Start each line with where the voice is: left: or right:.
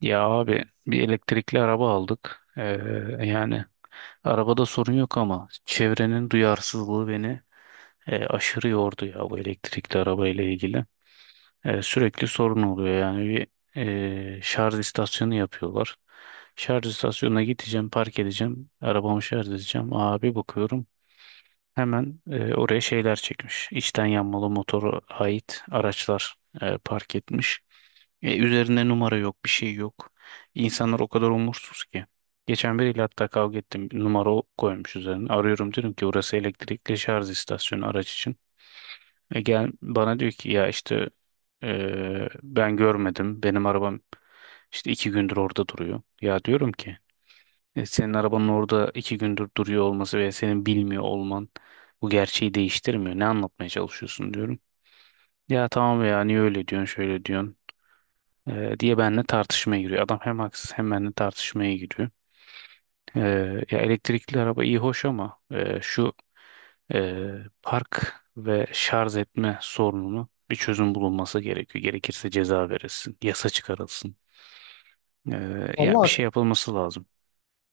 right: Ya abi bir elektrikli araba aldık. Yani arabada sorun yok ama çevrenin duyarsızlığı beni aşırı yordu ya bu elektrikli araba ile ilgili. Sürekli sorun oluyor yani bir şarj istasyonu yapıyorlar. Şarj istasyonuna gideceğim, park edeceğim, arabamı şarj edeceğim. Abi bakıyorum hemen oraya şeyler çekmiş. İçten yanmalı motoru ait araçlar park etmiş. Üzerinde numara yok, bir şey yok. İnsanlar o kadar umursuz ki. Geçen biriyle hatta kavga ettim. Bir Numara o koymuş üzerine. Arıyorum diyorum ki burası elektrikli şarj istasyonu araç için. E gel bana diyor ki ya işte ben görmedim. Benim arabam işte iki gündür orada duruyor. Ya diyorum ki "E, senin arabanın orada iki gündür duruyor olması veya senin bilmiyor olman bu gerçeği değiştirmiyor. Ne anlatmaya çalışıyorsun diyorum. Ya tamam ya niye öyle diyorsun şöyle diyorsun diye benimle tartışmaya giriyor. Adam hem haksız hem benimle tartışmaya giriyor. E, Ya elektrikli araba iyi hoş ama park ve şarj etme sorununu bir çözüm bulunması gerekiyor. Gerekirse ceza verilsin, yasa çıkarılsın. Ya bir şey
left: Vallahi
right: yapılması lazım.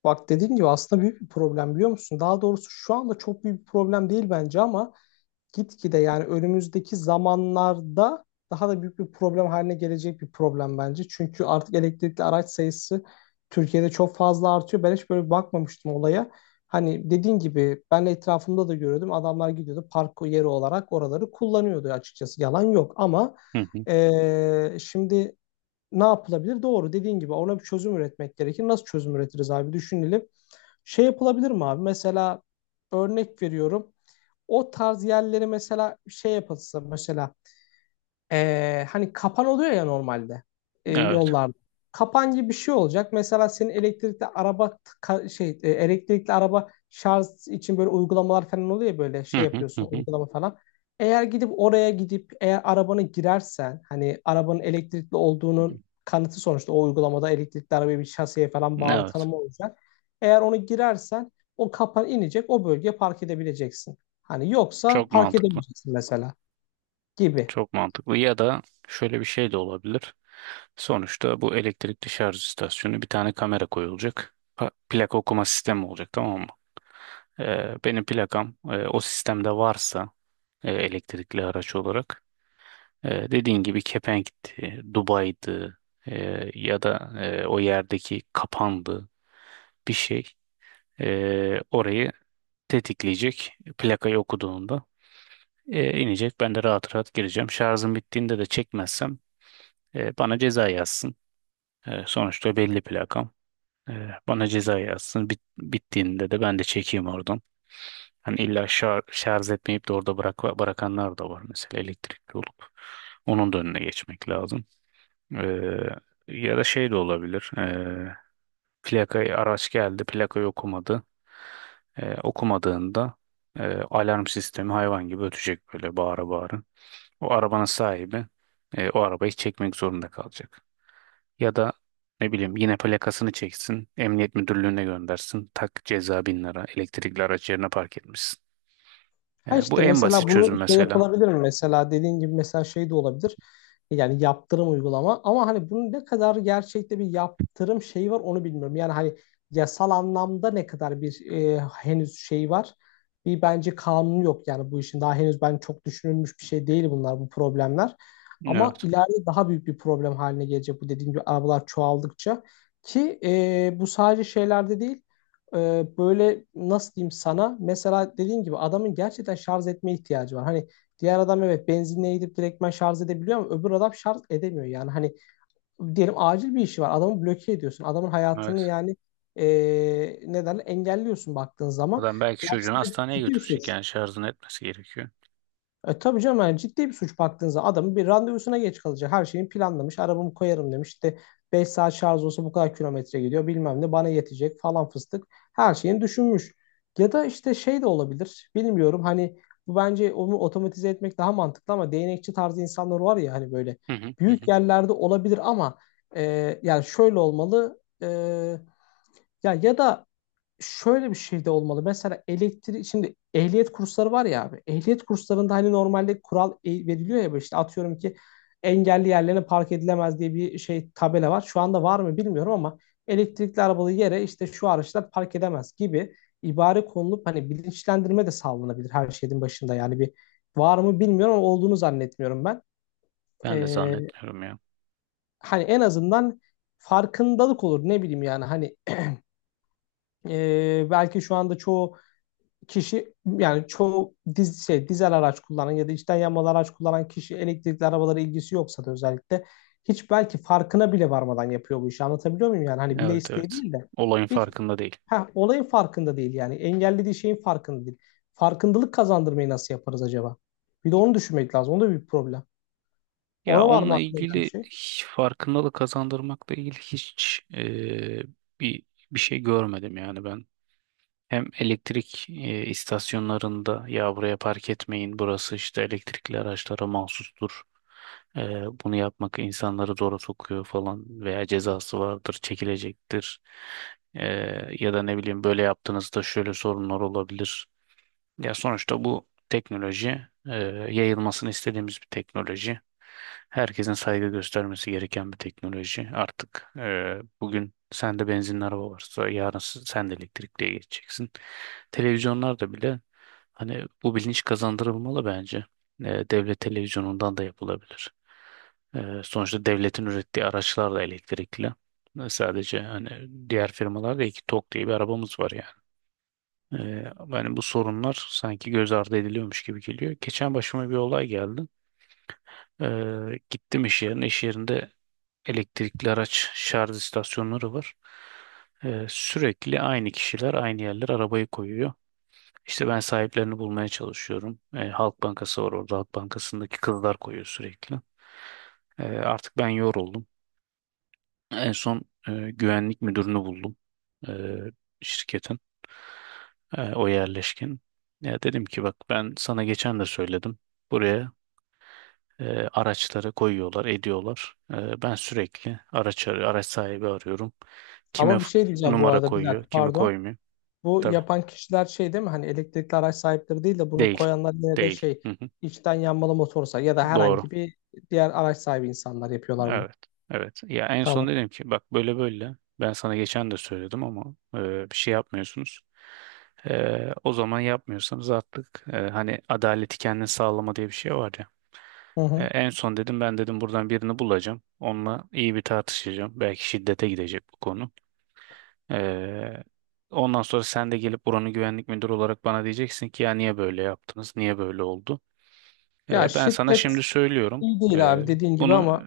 left: bak dediğin gibi aslında büyük bir problem biliyor musun? Daha doğrusu şu anda çok büyük bir problem değil bence ama gitgide yani önümüzdeki zamanlarda daha da büyük bir problem haline gelecek bir problem bence. Çünkü artık elektrikli araç sayısı Türkiye'de çok fazla artıyor. Ben hiç böyle bakmamıştım olaya. Hani dediğin gibi ben de etrafımda da görüyordum. Adamlar gidiyordu park yeri olarak oraları kullanıyordu açıkçası. Yalan yok ama
right: Hı hı.
left: şimdi ne yapılabilir? Doğru dediğin gibi ona bir çözüm üretmek gerekir. Nasıl çözüm üretiriz abi düşünelim. Şey yapılabilir mi abi? Mesela örnek veriyorum. O tarz yerleri mesela şey yapılsa mesela hani kapan oluyor ya normalde
right: Evet.
left: yollarda. Kapan gibi bir şey olacak. Mesela senin elektrikli araba şey elektrikli araba şarj için böyle uygulamalar falan oluyor ya böyle
right: Hı
left: şey
right: hı hı
left: yapıyorsun
right: hı.
left: uygulama falan. Eğer gidip oraya gidip eğer arabanı girersen hani arabanın elektrikli olduğunun kanıtı sonuçta o uygulamada elektrikli arabaya bir şaseye falan bağlı
right: Evet.
left: tanımı olacak. Eğer onu girersen o kapan inecek o bölgeye park edebileceksin. Hani yoksa
right: Çok
left: park
right: mantıklı.
left: edemeyeceksin mesela gibi.
right: Çok mantıklı. Ya da şöyle bir şey de olabilir. Sonuçta bu elektrikli şarj istasyonu bir tane kamera koyulacak. Plaka okuma sistemi olacak, tamam mı? Benim plakam o sistemde varsa elektrikli araç olarak dediğin gibi kepenkti, Dubai'di, ya da o yerdeki kapandı, bir şey orayı tetikleyecek plakayı okuduğunda inecek. Ben de rahat rahat gireceğim. Şarjım bittiğinde de çekmezsem, bana ceza yazsın. Sonuçta belli plakam. Bana ceza yazsın. Bittiğinde de ben de çekeyim oradan. Hani illa şarj etmeyip de orada bırakanlar da var mesela elektrikli olup. Onun da önüne geçmek lazım. E, Ya da şey de olabilir. Plakayı araç geldi, plakayı okumadı. Okumadığında alarm sistemi hayvan gibi ötecek böyle bağıra bağıra. O arabanın sahibi o arabayı çekmek zorunda kalacak. Ya da ne bileyim yine plakasını çeksin, emniyet müdürlüğüne göndersin. Tak ceza bin lira, elektrikli araç yerine park etmişsin.
left: Ha
right: Bu
left: işte
right: en basit
left: mesela
right: çözüm
left: bunu şey
right: mesela.
left: yapılabilir mi? Mesela dediğin gibi mesela şey de olabilir. Yani yaptırım uygulama. Ama hani bunun ne kadar gerçekte bir yaptırım şeyi var onu bilmiyorum. Yani hani yasal anlamda ne kadar bir henüz şey var. Bir bence kanun yok yani bu işin. Daha henüz ben çok düşünülmüş bir şey değil bunlar bu problemler. Ama
right: Evet,
left: ileride daha büyük bir problem haline gelecek bu dediğim gibi arabalar çoğaldıkça. Ki bu sadece şeylerde değil e, böyle nasıl diyeyim sana mesela dediğin gibi adamın gerçekten şarj etme ihtiyacı var. Hani diğer adam evet benzinliğe gidip direktmen şarj edebiliyor ama öbür adam şarj edemiyor. Yani hani diyelim acil bir işi var adamı bloke ediyorsun. Adamın hayatını
right: evet.
left: yani e, neden engelliyorsun baktığın zaman.
right: Adam belki
left: Bu
right: çocuğunu
left: aslında
right: hastaneye
left: ciddi bir suç.
right: götürecek yani şarjını etmesi gerekiyor.
left: E tabii canım yani ciddi bir suç baktığınızda adamın bir randevusuna geç kalacak. Her şeyini planlamış. Arabamı koyarım demiş. İşte 5 saat şarj olsa bu kadar kilometre gidiyor. Bilmem ne bana yetecek falan fıstık. Her şeyini düşünmüş. Ya da işte şey de olabilir. Bilmiyorum hani bu bence onu otomatize etmek daha mantıklı ama değnekçi tarzı insanlar var ya hani böyle
right: Hı hı, hı
left: büyük
right: hı.
left: yerlerde olabilir ama yani şöyle olmalı. Ya da şöyle bir şey de olmalı. Mesela elektrik şimdi ehliyet kursları var ya abi. Ehliyet kurslarında hani normalde kural veriliyor ya işte atıyorum ki engelli yerlerine park edilemez diye bir şey tabela var. Şu anda var mı bilmiyorum ama elektrikli arabalı yere işte şu araçlar park edemez gibi ibare konulup hani bilinçlendirme de sağlanabilir her şeyin başında. Yani bir var mı bilmiyorum ama olduğunu zannetmiyorum ben.
right: Ben de
left: Ee,
right: zannetmiyorum ya.
left: hani en azından farkındalık olur ne bileyim yani hani belki şu anda çoğu kişi yani çoğu dizel araç kullanan ya da içten yanmalı araç kullanan kişi elektrikli arabalara ilgisi yoksa da özellikle hiç belki farkına bile varmadan yapıyor bu işi anlatabiliyor muyum yani hani bile
right: Evet
left: isteği
right: evet.
left: değil de
right: Olayın
left: hiç
right: farkında değil.
left: heh, olayın farkında değil yani engellediği şeyin farkında değil. Farkındalık kazandırmayı nasıl yaparız acaba? Bir de onu düşünmek lazım. O da bir problem.
right: Ya
left: Ona var mı
right: onunla
left: aklına gelen bir
right: ilgili
left: şey?
right: hiç farkındalık kazandırmakla ilgili hiç bir bir şey görmedim yani ben. Hem elektrik istasyonlarında ya buraya park etmeyin burası işte elektrikli araçlara mahsustur. E, Bunu yapmak insanları zora sokuyor falan veya cezası vardır çekilecektir. E, Ya da ne bileyim böyle yaptığınızda şöyle sorunlar olabilir. Ya sonuçta bu teknoloji e, yayılmasını istediğimiz bir teknoloji. Herkesin saygı göstermesi gereken bir teknoloji. Artık bugün sende benzinli araba varsa yarın sen de elektrikliye geçeceksin. Televizyonlarda bile hani bu bilinç kazandırılmalı bence. E, Devlet televizyonundan da yapılabilir. Sonuçta devletin ürettiği araçlar da elektrikli. E, sadece hani diğer firmalarda iki Tok diye bir arabamız var yani. Ee, Yani bu sorunlar sanki göz ardı ediliyormuş gibi geliyor. Geçen başıma bir olay geldi. Gittim iş yerine. İş yerinde elektrikli araç şarj istasyonları var. Sürekli aynı kişiler aynı yerler arabayı koyuyor. İşte ben sahiplerini bulmaya çalışıyorum. Halk Bankası var orada. Halk Bankası'ndaki kızlar koyuyor sürekli. Artık ben yoruldum. En son güvenlik müdürünü buldum, e, şirketin. E, o yerleşkin. Ya dedim ki bak ben sana geçen de söyledim. Buraya araçları koyuyorlar, ediyorlar. E, ben sürekli araç sahibi arıyorum. Kime
left: Ama bir
right: f-
left: şey diyeceğim bu
right: Numara
left: arada bir
right: koyuyor,
left: dakika
right: kimi
left: pardon.
right: koymuyor.
left: Bu
right: Tabii.
left: yapan kişiler şey değil mi? Hani elektrikli araç sahipleri değil de bunu
right: Değil.
left: koyanlar yine de
right: Değil.
left: şey
right: Hı hı.
left: içten yanmalı motorsa ya da
right: Doğru.
left: herhangi bir diğer araç sahibi insanlar yapıyorlar bunu.
right: Evet. Evet. Ya en son
left: Tamam.
right: dedim ki bak böyle böyle. Ben sana geçen de söyledim ama bir şey yapmıyorsunuz. O zaman yapmıyorsanız artık hani adaleti kendin sağlama diye bir şey var ya.
left: Hı hı.
right: En son dedim ben dedim buradan birini bulacağım. Onunla iyi bir tartışacağım. Belki şiddete gidecek bu konu. E, Ondan sonra sen de gelip buranın güvenlik müdürü olarak bana diyeceksin ki ya niye böyle yaptınız? Niye böyle oldu?
left: Ya
right: Ben sana şimdi
left: şiddet
right: söylüyorum.
left: iyi değil
right: Ee,
left: abi dediğin gibi
right: Bunu
left: ama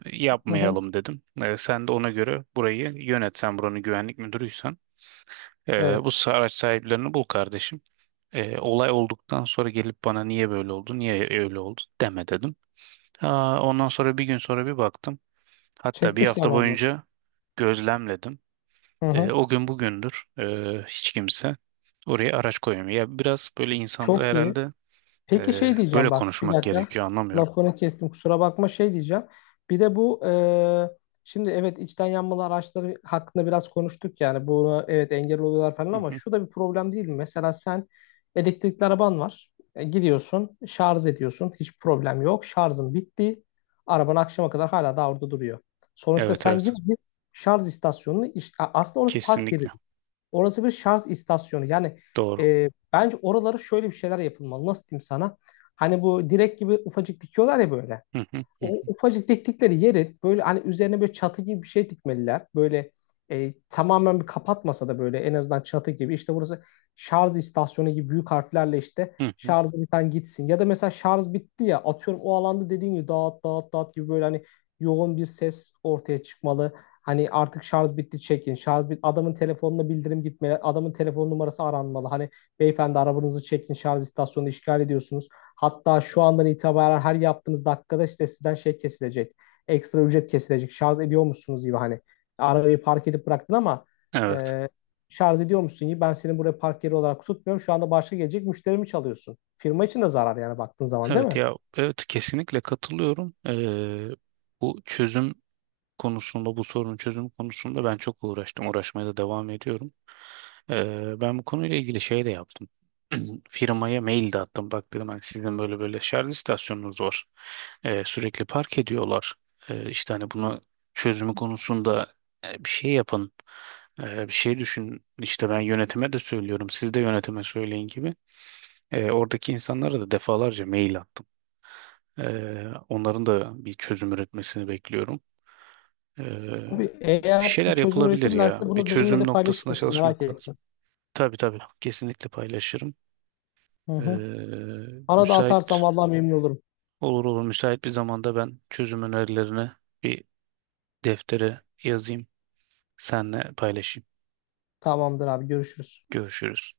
left: hı hı.
right: yapmayalım dedim. Sen de ona göre burayı yönet. Sen buranın güvenlik müdürüysen. Bu
left: Evet.
right: araç sahiplerini bul kardeşim. Olay olduktan sonra gelip bana niye böyle oldu, niye öyle oldu deme dedim. Aa, ondan sonra bir gün sonra bir baktım. Hatta bir
left: Çekmişler
right: hafta
left: vallahi.
right: boyunca gözlemledim.
left: Hı hı.
right: O gün bugündür hiç kimse oraya araç koymuyor. Ya biraz böyle insanlara
left: Çok iyi.
right: herhalde
left: Peki şey
right: böyle
left: diyeceğim bak bir
right: konuşmak
left: dakika
right: gerekiyor anlamıyorum.
left: lafını kestim kusura bakma şey diyeceğim. Bir de bu şimdi evet içten yanmalı araçları hakkında biraz konuştuk yani bu evet engel oluyorlar falan
right: Hı
left: ama
right: hı.
left: şu da bir problem değil mi? Mesela sen elektrikli araban var. Gidiyorsun şarj ediyorsun hiç problem yok şarjın bitti araban akşama kadar hala da orada duruyor. Sonuçta
right: Evet
left: sen
right: evet.
left: yine bir şarj istasyonunu aslında orası park yeri.
right: Kesinlikle
left: Orası bir şarj istasyonu. Yani
right: doğru.
left: bence oraları şöyle bir şeyler yapılmalı. Nasıl diyeyim sana? Hani bu direk gibi ufacık dikiyorlar ya böyle.
right: Hı hı,
left: O
right: hı
left: ufacık diktikleri yerin böyle hani üzerine böyle çatı gibi bir şey dikmeliler. Böyle tamamen bir kapatmasa da böyle en azından çatı gibi işte burası şarj istasyonu gibi büyük harflerle işte
right: hı, hı hı.
left: şarjı biten gitsin. Ya da mesela şarj bitti ya atıyorum o alanda dediğin gibi dağıt dağıt dağıt gibi böyle hani yoğun bir ses ortaya çıkmalı. Hani artık şarj bitti çekin. Şarj bit adamın telefonuna bildirim gitmeli. Adamın telefon numarası aranmalı. Hani beyefendi arabanızı çekin şarj istasyonunu işgal ediyorsunuz. Hatta şu andan itibaren her yaptığınız dakikada işte sizden şey kesilecek. Ekstra ücret kesilecek. Şarj ediyor musunuz gibi hani. Arabayı park edip bıraktın ama
right: Evet.
left: e, şarj ediyor musun gibi. Ben seni buraya park yeri olarak tutmuyorum. Şu anda başka gelecek müşterimi çalıyorsun. Firma için de zarar yani baktığın zaman değil
right: Evet
left: mi?
right: ya evet kesinlikle katılıyorum. Bu çözüm konusunda, bu sorunun çözümü konusunda ben çok uğraştım. Uğraşmaya da devam ediyorum. Ben bu konuyla ilgili şey de yaptım. Firmaya mail de attım. Bak dedim hani sizin böyle böyle şarj istasyonunuz var. Sürekli park ediyorlar. İşte hani bunu çözümü konusunda bir şey yapın. Bir şey düşün. İşte ben yönetime de söylüyorum. Siz de yönetime söyleyin gibi. Oradaki insanlara da defalarca mail attım. Onların da bir çözüm üretmesini bekliyorum. Ee,
left: Abi
right: bir
left: eğer bir
right: şeyler
left: çözüm
right: yapılabilir ya.
left: üretirlerse
right: Bir
left: bunu benimle
right: çözüm
left: de paylaşır
right: noktasında
left: mısın? Merak
right: çalışmak lazım.
left: ettim.
right: Tabii tabii. Kesinlikle paylaşırım.
left: Hı hı.
right: Ee,
left: Bana da atarsan
right: müsait
left: vallahi memnun olurum.
right: olur olur. Müsait bir zamanda ben çözüm önerilerini bir deftere yazayım. Senle paylaşayım.
left: Tamamdır abi görüşürüz.
right: Görüşürüz.